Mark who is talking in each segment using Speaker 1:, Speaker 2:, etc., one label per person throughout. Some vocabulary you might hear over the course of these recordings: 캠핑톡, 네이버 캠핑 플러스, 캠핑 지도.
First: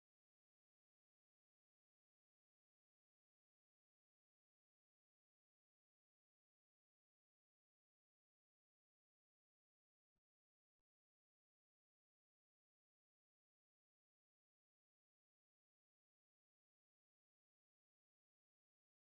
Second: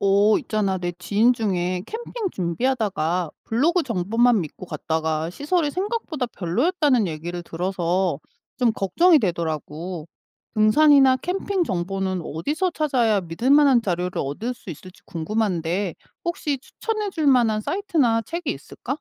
Speaker 1: 있잖아. 내 지인 중에 캠핑 준비하다가 블로그 정보만 믿고 갔다가 시설이 생각보다 별로였다는 얘기를 들어서 좀 걱정이 되더라고. 등산이나 캠핑 정보는 어디서 찾아야 믿을 만한 자료를 얻을 수 있을지 궁금한데 혹시 추천해 줄 만한 사이트나 책이 있을까?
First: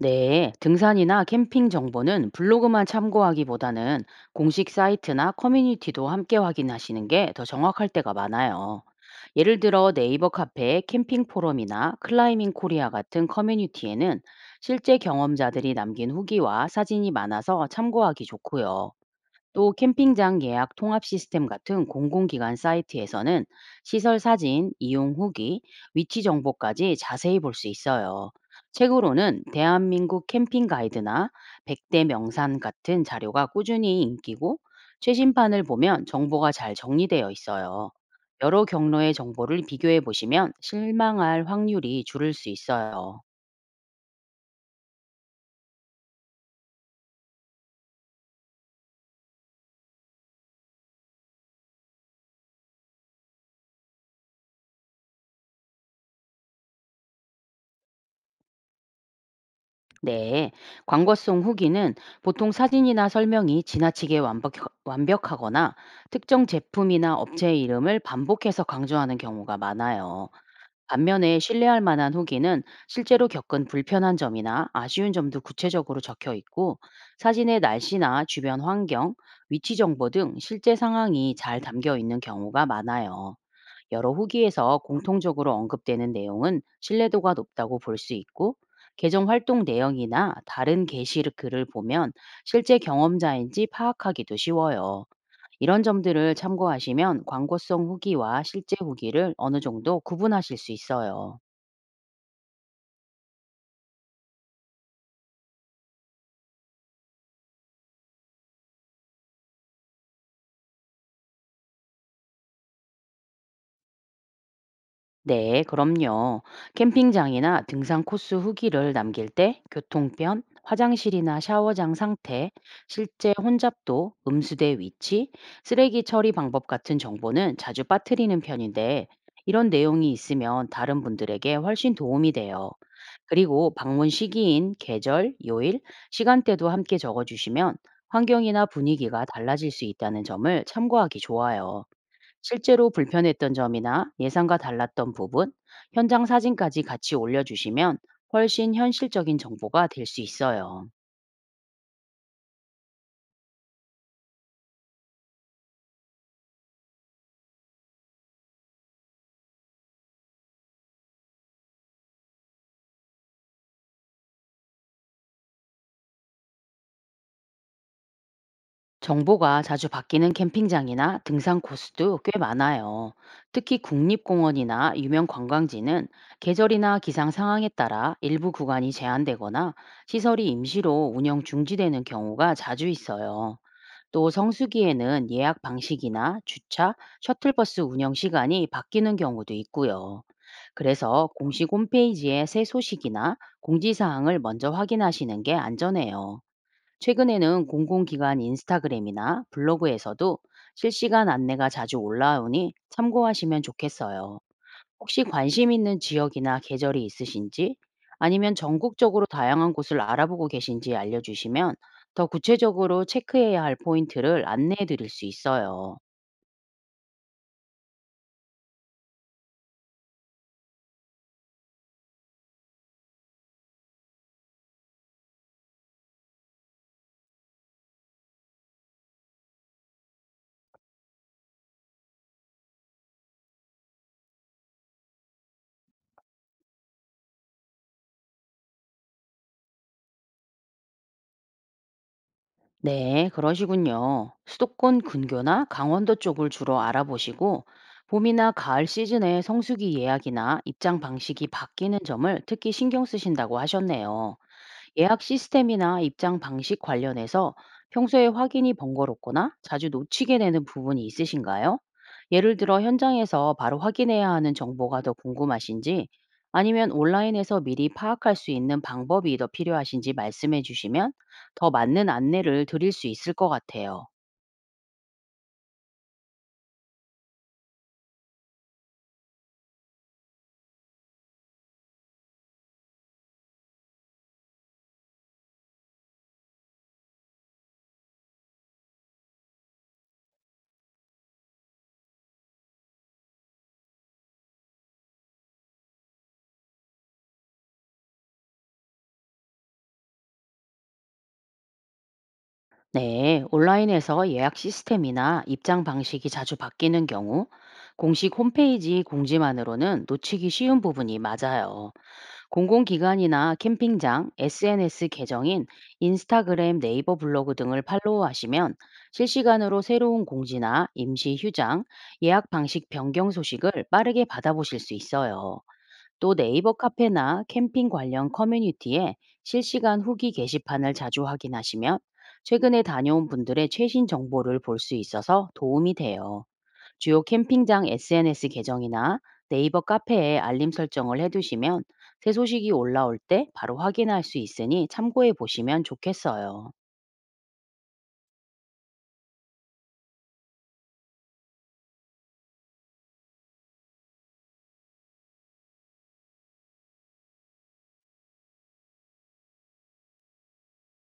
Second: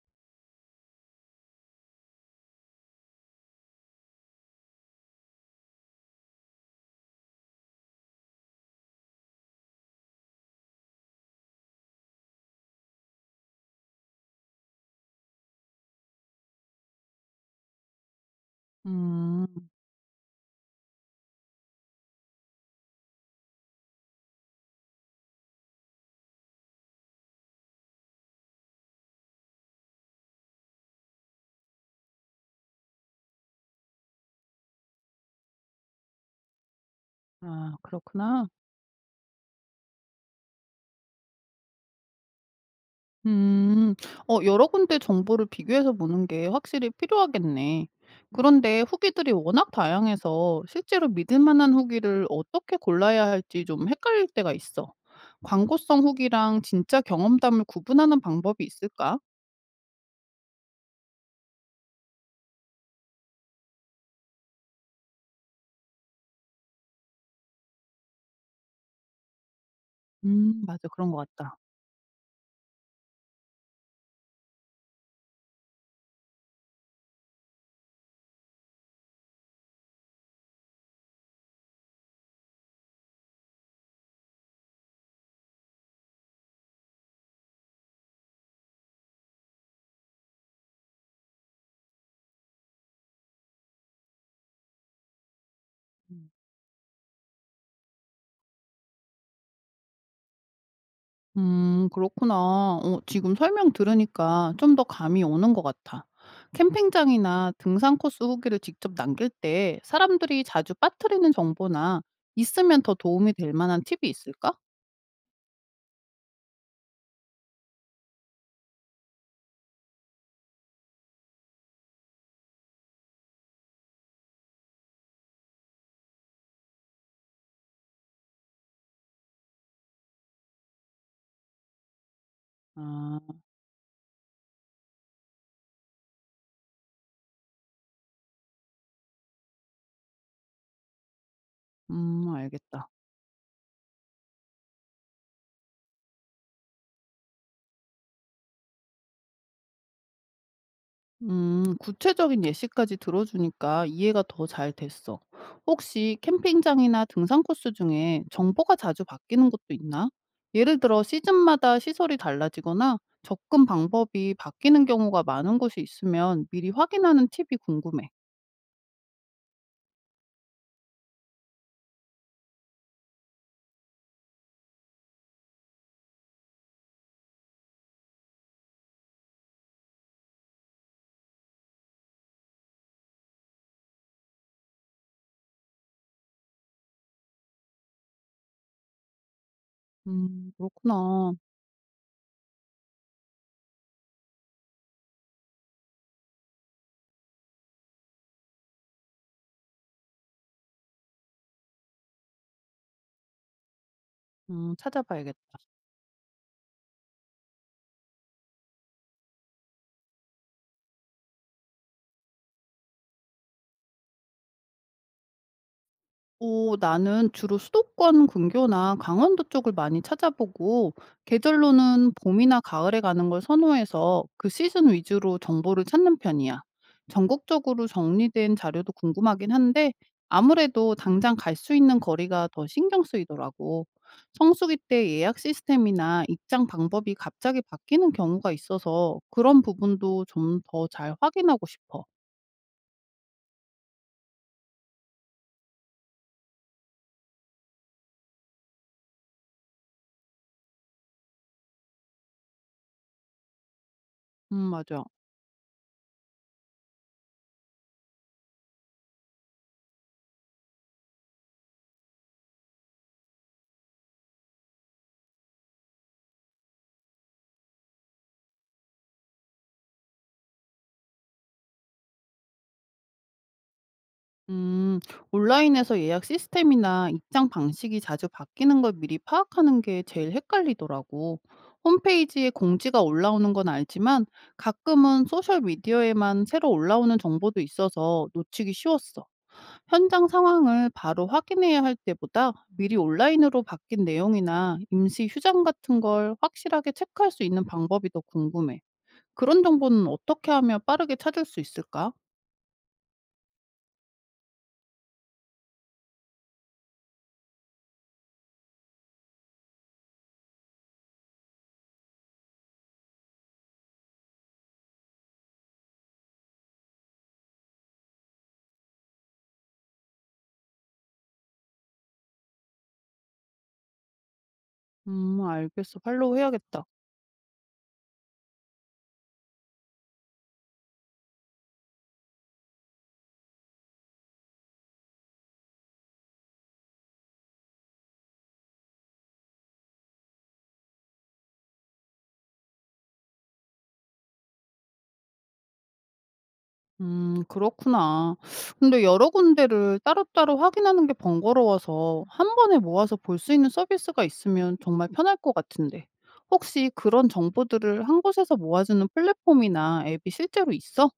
Speaker 2: 네, 등산이나 캠핑 정보는 블로그만 참고하기보다는 공식 사이트나 커뮤니티도 함께 확인하시는 게 더 정확할 때가 많아요. 예를 들어 네이버 카페의 캠핑 포럼이나 클라이밍 코리아 같은 커뮤니티에는 실제 경험자들이 남긴 후기와 사진이 많아서 참고하기 좋고요.
Speaker 1: 음,
Speaker 2: 또 캠핑장 예약 통합 시스템 같은 공공기관 사이트에서는 시설 사진, 이용 후기, 위치 정보까지 자세히 볼 수 있어요. 책으로는 대한민국 캠핑 가이드나 100대 명산 같은 자료가 꾸준히 인기고 최신판을 보면 정보가 잘 정리되어
Speaker 1: 아,
Speaker 2: 있어요.
Speaker 1: 그렇구나.
Speaker 2: 여러 경로의 정보를 비교해 보시면 실망할 확률이 줄을 수 있어요.
Speaker 1: 음. 여러 군데 정보를 비교해서 보는 게 확실히 필요하겠네. 그런데 후기들이 워낙 다양해서 실제로 믿을 만한 후기를 어떻게 골라야 할지 좀 헷갈릴 때가 있어. 광고성 후기랑 진짜 경험담을 구분하는 방법이 있을까?
Speaker 2: 네, 광고송 후기는 보통 사진이나 설명이 지나치게 완벽하거나 특정 제품이나 업체 이름을 반복해서 강조하는 경우가 많아요.
Speaker 1: 맞아. 그런 것
Speaker 2: 반면에
Speaker 1: 같다.
Speaker 2: 신뢰할 만한 후기는 실제로 겪은 불편한 점이나 아쉬운 점도 구체적으로 적혀 있고 사진의 날씨나 주변 환경, 위치 정보 등 실제 상황이 잘 담겨 있는 경우가 많아요. 여러 후기에서 공통적으로 언급되는 내용은 신뢰도가 높다고 볼 수 있고, 계정 활동 내용이나 다른 게시 글을 보면 실제 경험자인지 파악하기도 쉬워요. 이런
Speaker 1: 음.
Speaker 2: 점들을 참고하시면 광고성 후기와 실제 후기를 어느 정도 구분하실 수 있어요.
Speaker 1: 그렇구나. 지금 설명 들으니까 좀 더 감이 오는 것 같아. 캠핑장이나 등산 코스 후기를 직접 남길 때 사람들이 자주 빠뜨리는 정보나 있으면 더 도움이 될 만한 팁이 있을까?
Speaker 2: 네, 그럼요. 캠핑장이나 등산 코스 후기를 남길 때 교통편, 화장실이나 샤워장 상태, 실제 혼잡도, 음수대 위치, 쓰레기 처리 방법 같은 정보는 자주 빠뜨리는 편인데 이런 내용이 있으면 다른 분들에게 훨씬 도움이 돼요.
Speaker 1: 아,
Speaker 2: 그리고 방문 시기인 계절, 요일, 시간대도 함께 적어주시면 환경이나 분위기가 달라질 수 있다는 점을 참고하기 좋아요.
Speaker 1: 알겠다.
Speaker 2: 실제로 불편했던 점이나 예상과 달랐던 부분, 현장 사진까지 같이 올려주시면 훨씬 현실적인 정보가 될 수 있어요.
Speaker 1: 구체적인 예시까지 들어주니까 이해가 더 잘 됐어. 혹시 캠핑장이나 등산 코스 중에 정보가 자주 바뀌는 곳도 있나? 예를 들어 시즌마다 시설이 달라지거나 접근 방법이 바뀌는 경우가 많은 곳이 있으면 미리 확인하는 팁이 궁금해.
Speaker 2: 정보가 자주 바뀌는 캠핑장이나 등산 코스도 꽤 많아요. 특히 국립공원이나 유명 관광지는 계절이나 기상 상황에 따라 일부 구간이 제한되거나 시설이 임시로 운영 중지되는 경우가 자주 있어요. 또 성수기에는 예약 방식이나 주차, 셔틀버스 운영 시간이 바뀌는 경우도 있고요. 그래서
Speaker 1: 그렇구나.
Speaker 2: 공식 홈페이지에 새 소식이나 공지사항을 먼저 확인하시는 게 안전해요. 최근에는 공공기관 인스타그램이나 블로그에서도 실시간 안내가 자주 올라오니 참고하시면 좋겠어요. 혹시
Speaker 1: 찾아봐야겠다.
Speaker 2: 관심 있는 지역이나 계절이 있으신지 아니면 전국적으로 다양한 곳을 알아보고 계신지 알려주시면 더 구체적으로 체크해야 할 포인트를 안내해 드릴 수 있어요.
Speaker 1: 오 나는 주로 수도권 근교나 강원도 쪽을 많이 찾아보고 계절로는 봄이나 가을에 가는 걸 선호해서 그 시즌 위주로 정보를 찾는 편이야. 전국적으로 정리된 자료도 궁금하긴 한데 아무래도 당장 갈 수 있는 거리가 더 신경 쓰이더라고. 성수기 때 예약 시스템이나 입장 방법이 갑자기 바뀌는 경우가 있어서 그런 부분도 좀 더 잘 확인하고 싶어.
Speaker 2: 네, 그러시군요. 수도권 근교나 강원도 쪽을 주로 알아보시고 봄이나 가을 시즌에 성수기 예약이나 입장 방식이 바뀌는 점을 특히 신경 쓰신다고 하셨네요.
Speaker 1: 맞아.
Speaker 2: 예약 시스템이나 입장 방식 관련해서 평소에 확인이 번거롭거나 자주 놓치게 되는 부분이 있으신가요? 예를 들어 현장에서 바로 확인해야 하는 정보가 더 궁금하신지 아니면 온라인에서 미리 파악할 수 있는 방법이 더 필요하신지 말씀해 주시면 더 맞는 안내를 드릴 수 있을 것 같아요.
Speaker 1: 음, 온라인에서 예약 시스템이나 입장 방식이 자주 바뀌는 걸 미리 파악하는 게 제일 헷갈리더라고. 홈페이지에 공지가 올라오는 건 알지만 가끔은 소셜미디어에만 새로 올라오는 정보도 있어서 놓치기 쉬웠어. 현장 상황을 바로 확인해야 할 때보다 미리 온라인으로 바뀐 내용이나 임시 휴장 같은 걸 확실하게 체크할 수 있는 방법이 더 궁금해. 그런 정보는 어떻게 하면 빠르게 찾을 수 있을까?
Speaker 2: 네, 온라인에서 예약 시스템이나 입장 방식이 자주 바뀌는 경우 공식 홈페이지 공지만으로는 놓치기 쉬운 부분이 맞아요. 공공기관이나 캠핑장, SNS 계정인 인스타그램, 네이버 블로그 등을 팔로우하시면 실시간으로 새로운 공지나 임시 휴장, 예약 방식 변경 소식을 빠르게 받아보실 수 있어요.
Speaker 1: 알겠어.
Speaker 2: 또
Speaker 1: 팔로우
Speaker 2: 네이버
Speaker 1: 해야겠다.
Speaker 2: 카페나 캠핑 관련 커뮤니티에 실시간 후기 게시판을 자주 확인하시면 최근에 다녀온 분들의 최신 정보를 볼 수 있어서 도움이 돼요. 주요 캠핑장 SNS 계정이나 네이버 카페에 알림 설정을 해두시면 새 소식이 올라올 때 바로 확인할 수 있으니 참고해 보시면 좋겠어요.
Speaker 1: 그렇구나. 근데 여러 군데를 따로따로 확인하는 게 번거로워서 한 번에 모아서 볼 수 있는 서비스가 있으면 정말 편할 것 같은데. 혹시 그런 정보들을 한 곳에서 모아주는 플랫폼이나 앱이 실제로 있어?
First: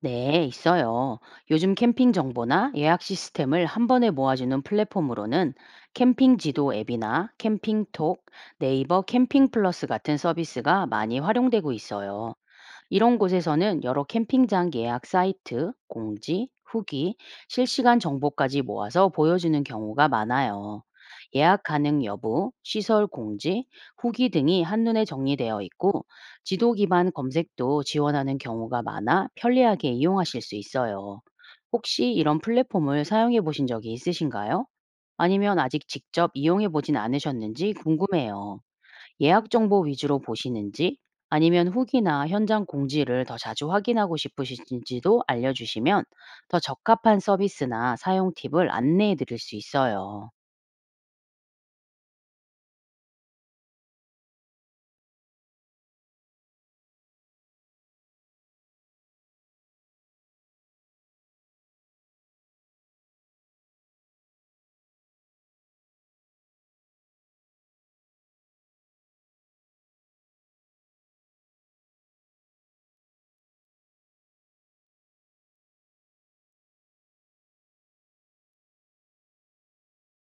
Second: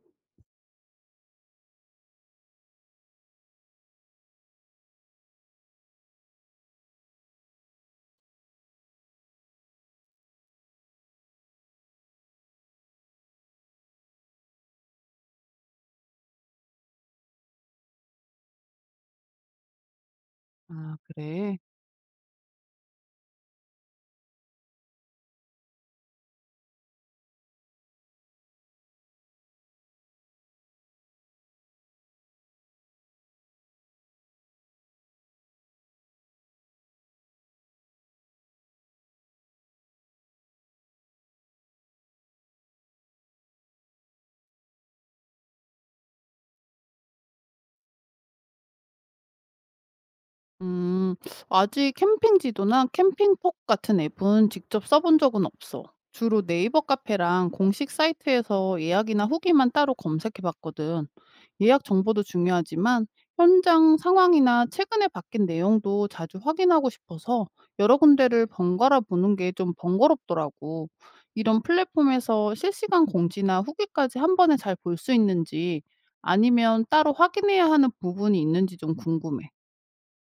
Speaker 2: 네, 있어요. 요즘 캠핑 정보나 예약 시스템을 한 번에 모아주는 플랫폼으로는 캠핑 지도 앱이나 캠핑톡, 네이버 캠핑 플러스 같은 서비스가 많이 활용되고 있어요. 이런 곳에서는 여러 캠핑장 예약 사이트, 공지, 후기, 실시간 정보까지 모아서 보여주는 경우가 많아요.
Speaker 1: 아 그래.
Speaker 2: 예약 가능 여부, 시설 공지, 후기 등이 한눈에 정리되어 있고 지도 기반 검색도 지원하는 경우가 많아 편리하게 이용하실 수 있어요. 혹시 이런 플랫폼을 사용해 보신 적이 있으신가요? 아니면 아직 직접 이용해 보진 않으셨는지 궁금해요. 예약 정보 위주로 보시는지 아니면 후기나 현장 공지를 더 자주 확인하고 싶으신지도 알려주시면 더 적합한 서비스나 사용 팁을 안내해 드릴 수 있어요.
Speaker 1: 음. 아직 캠핑 지도나 캠핑폭 같은 앱은 직접 써본 적은 없어. 주로 네이버 카페랑 공식 사이트에서 예약이나 후기만 따로 검색해 봤거든. 예약 정보도 중요하지만 현장 상황이나 최근에 바뀐 내용도 자주 확인하고 싶어서 여러 군데를 번갈아 보는 게 좀 번거롭더라고. 이런 플랫폼에서 실시간 공지나 후기까지 한 번에 잘 볼 수 있는지 아니면 따로 확인해야 하는 부분이 있는지 좀 궁금해.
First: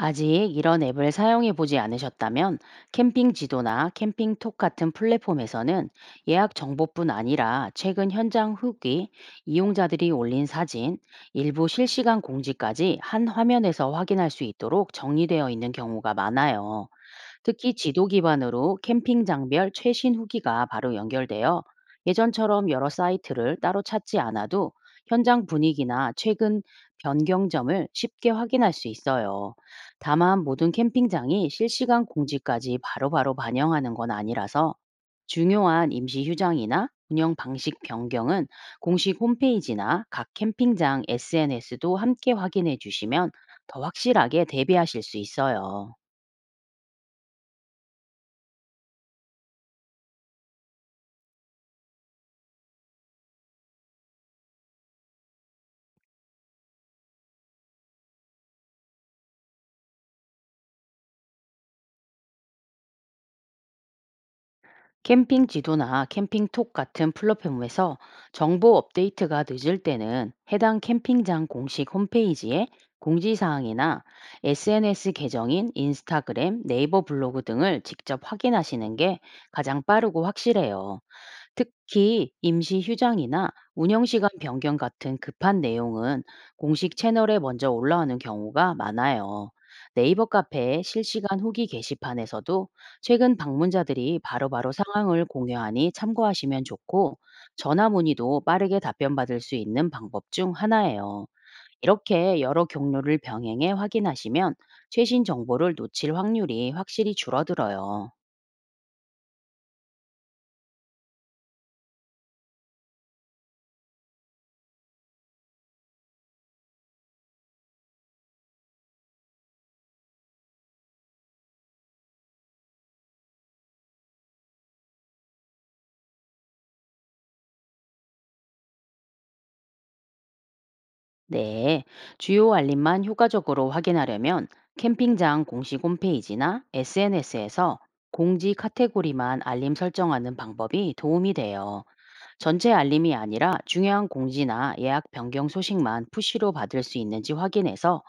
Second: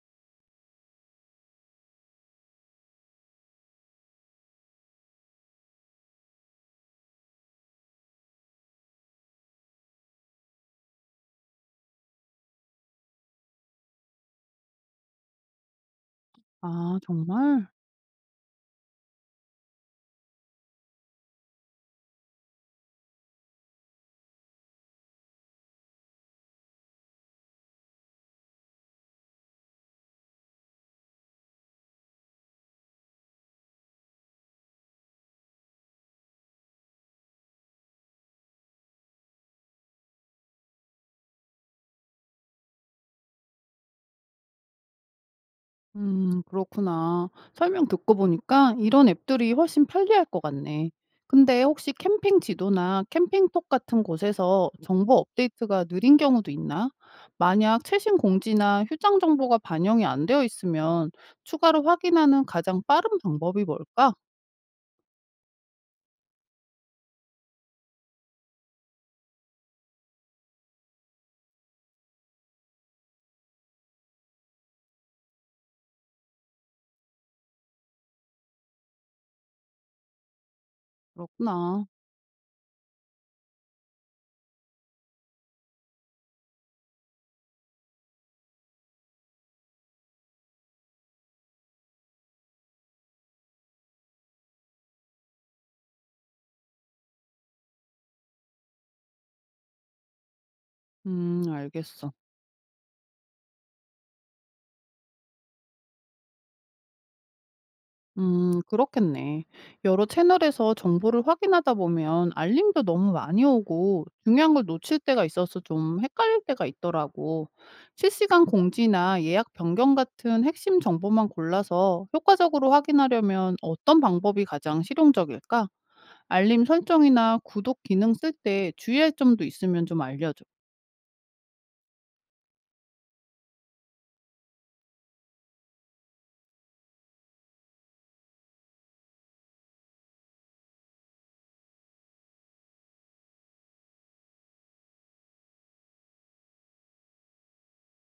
Speaker 2: 아직 이런 앱을 사용해 보지 않으셨다면 캠핑 지도나 캠핑톡 같은 플랫폼에서는 예약 정보뿐 아니라 최근 현장 후기, 이용자들이 올린 사진, 일부 실시간 공지까지 한 화면에서 확인할 수 있도록 정리되어 있는 경우가 많아요.
Speaker 1: 아 정말?
Speaker 2: 특히 지도 기반으로 캠핑장별 최신 후기가 바로 연결되어 예전처럼 여러 사이트를 따로 찾지 않아도 현장 분위기나 최근 변경점을 쉽게 확인할 수 있어요. 다만 모든 캠핑장이 실시간 공지까지 바로바로 반영하는 건 아니라서 중요한 임시 휴장이나 운영 방식 변경은 공식 홈페이지나 각 캠핑장 SNS도 함께 확인해 주시면 더 확실하게 대비하실 수 있어요.
Speaker 1: 그렇구나. 설명 듣고 보니까 이런 앱들이 훨씬 편리할 것 같네. 근데 혹시 캠핑 지도나 캠핑톡 같은 곳에서 정보 업데이트가 느린 경우도 있나? 만약 최신 공지나 휴장 정보가 반영이 안 되어 있으면 추가로 확인하는 가장 빠른 방법이 뭘까?
Speaker 2: 캠핑 지도나 캠핑톡 같은 플랫폼에서 정보 업데이트가 늦을 때는 해당 캠핑장 공식 홈페이지에 공지사항이나 SNS 계정인 인스타그램, 네이버 블로그 등을 직접 확인하시는 게 가장 빠르고 확실해요.
Speaker 1: 그렇구나.
Speaker 2: 특히 임시 휴장이나 운영 시간 변경 같은 급한 내용은 공식 채널에 먼저 올라오는 경우가 많아요. 네이버 카페 실시간 후기 게시판에서도 최근 방문자들이 바로바로 상황을 공유하니 참고하시면 좋고 전화 문의도 빠르게 답변받을 수 있는 방법 중 하나예요.
Speaker 1: 알겠어.
Speaker 2: 이렇게 여러 경로를 병행해 확인하시면 최신 정보를 놓칠 확률이 확실히 줄어들어요.
Speaker 1: 그렇겠네. 여러 채널에서 정보를 확인하다 보면 알림도 너무 많이 오고 중요한 걸 놓칠 때가 있어서 좀 헷갈릴 때가 있더라고. 실시간 공지나 예약 변경 같은 핵심 정보만 골라서 효과적으로 확인하려면 어떤 방법이 가장 실용적일까? 알림 설정이나 구독 기능 쓸 때 주의할 점도 있으면 좀 알려줘.
Speaker 2: 네, 주요 알림만 효과적으로 확인하려면 캠핑장 공식 홈페이지나 SNS에서 공지 카테고리만 알림 설정하는 방법이 도움이 돼요. 전체 알림이 아니라 중요한 공지나 예약 변경 소식만 푸시로 받을 수 있는지 확인해서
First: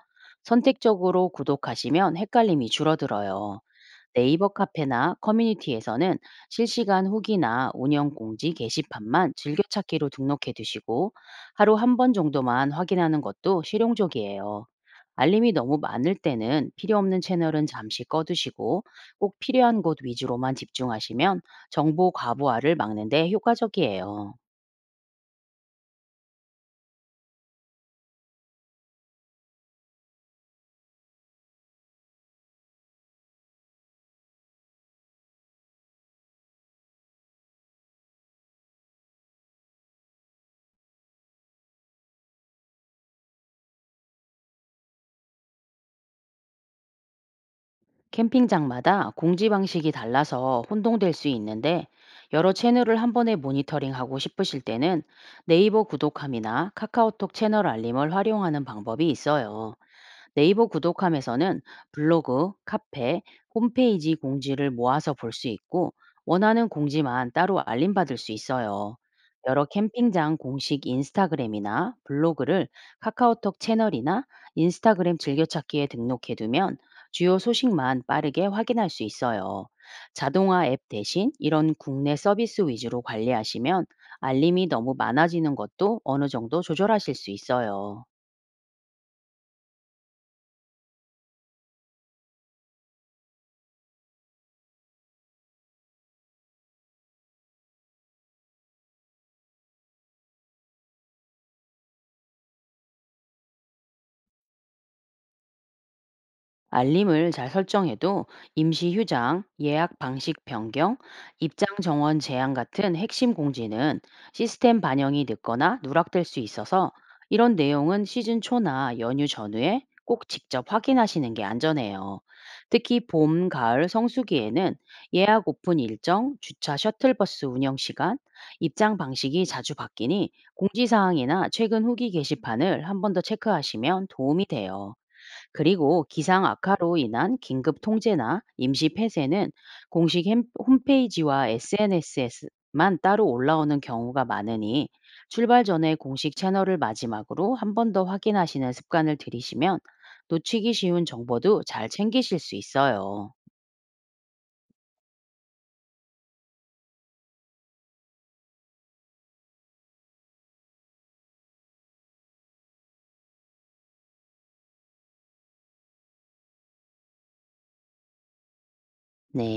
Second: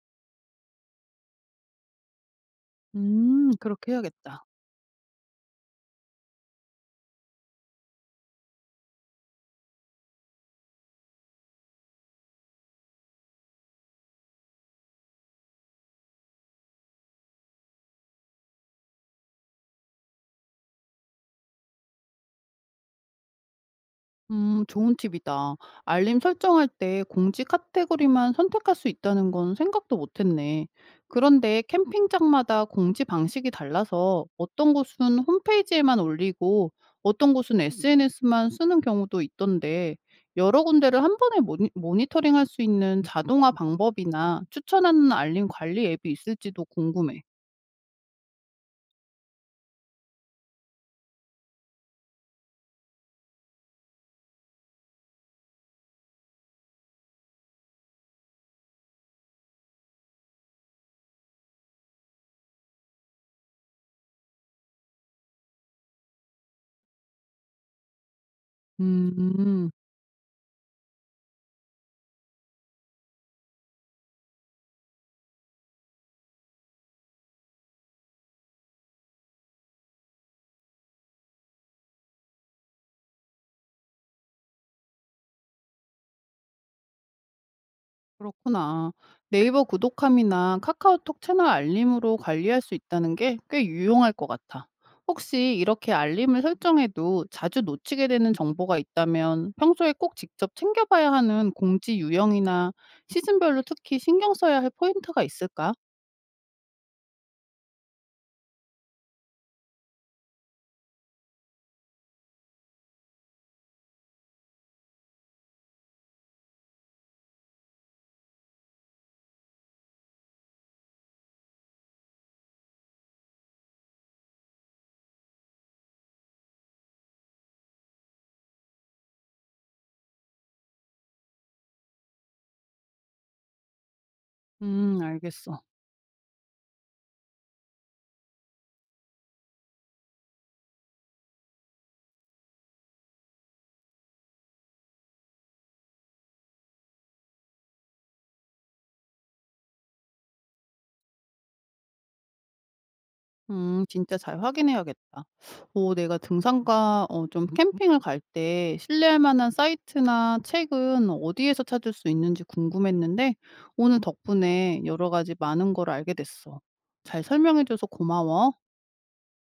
Speaker 2: 선택적으로 구독하시면 헷갈림이 줄어들어요.
Speaker 1: 그렇게 해야겠다.
Speaker 2: 네이버 카페나 커뮤니티에서는 실시간 후기나 운영 공지 게시판만 즐겨찾기로 등록해 두시고 하루 한 번 정도만 확인하는 것도 실용적이에요. 알림이 너무 많을 때는 필요 없는 채널은 잠시 꺼두시고 꼭 필요한 곳 위주로만 집중하시면 정보 과부하를 막는 데 효과적이에요.
Speaker 1: 좋은 팁이다. 알림 설정할 때 공지 카테고리만 선택할 수 있다는 건 생각도 못했네. 그런데 캠핑장마다 공지 방식이 달라서 어떤 곳은 홈페이지에만 올리고 어떤 곳은 SNS만 쓰는 경우도 있던데 여러 군데를 한 번에 모니터링할 수 있는 자동화 방법이나 추천하는 알림 관리 앱이 있을지도 궁금해.
Speaker 2: 캠핑장마다 공지 방식이 달라서 혼동될 수 있는데 여러 채널을 한 번에 모니터링하고 싶으실 때는 네이버 구독함이나 카카오톡 채널 알림을 활용하는 방법이 있어요. 네이버 구독함에서는 블로그, 카페, 홈페이지 공지를 모아서 볼 수 있고 원하는 공지만 따로 알림받을 수 있어요. 여러
Speaker 1: 음.
Speaker 2: 캠핑장 공식 인스타그램이나 블로그를 카카오톡 채널이나 인스타그램 즐겨찾기에 등록해두면 주요 소식만 빠르게 확인할 수 있어요. 자동화 앱 대신 이런 국내 서비스 위주로 관리하시면 알림이 너무 많아지는 것도 어느 정도 조절하실 수 있어요.
Speaker 1: 그렇구나. 네이버 구독함이나 카카오톡 채널 알림으로 관리할 수 있다는 게 꽤 유용할 것 같아. 혹시 이렇게 알림을 설정해도 자주 놓치게 되는 정보가 있다면 평소에 꼭 직접 챙겨봐야 하는 공지 유형이나 시즌별로 특히 신경 써야 할 포인트가 있을까?
Speaker 2: 알림을 잘 설정해도 임시 휴장, 예약 방식 변경, 입장 정원 제한 같은 핵심 공지는 시스템 반영이 늦거나 누락될 수 있어서 이런 내용은 시즌 초나 연휴 전후에 꼭 직접 확인하시는 게 안전해요. 특히 봄, 가을, 성수기에는 예약 오픈 일정, 주차 셔틀버스 운영 시간, 입장 방식이 자주 바뀌니 공지사항이나 최근 후기 게시판을 한 번 더 체크하시면 도움이 돼요.
Speaker 1: 알겠어.
Speaker 2: 그리고 기상 악화로 인한 긴급 통제나 임시 폐쇄는 공식 홈페이지와 SNS만 따로 올라오는 경우가 많으니 출발 전에 공식 채널을 마지막으로 한 번 더 확인하시는 습관을 들이시면 놓치기 쉬운 정보도 잘 챙기실 수 있어요.
Speaker 1: 진짜 잘 확인해야겠다. 오, 내가 등산과 좀 캠핑을 갈 때 신뢰할 만한 사이트나 책은 어디에서 찾을 수 있는지 궁금했는데 오늘 덕분에 여러 가지 많은 걸 알게 됐어. 잘 설명해 줘서 고마워.
Speaker 2: 네.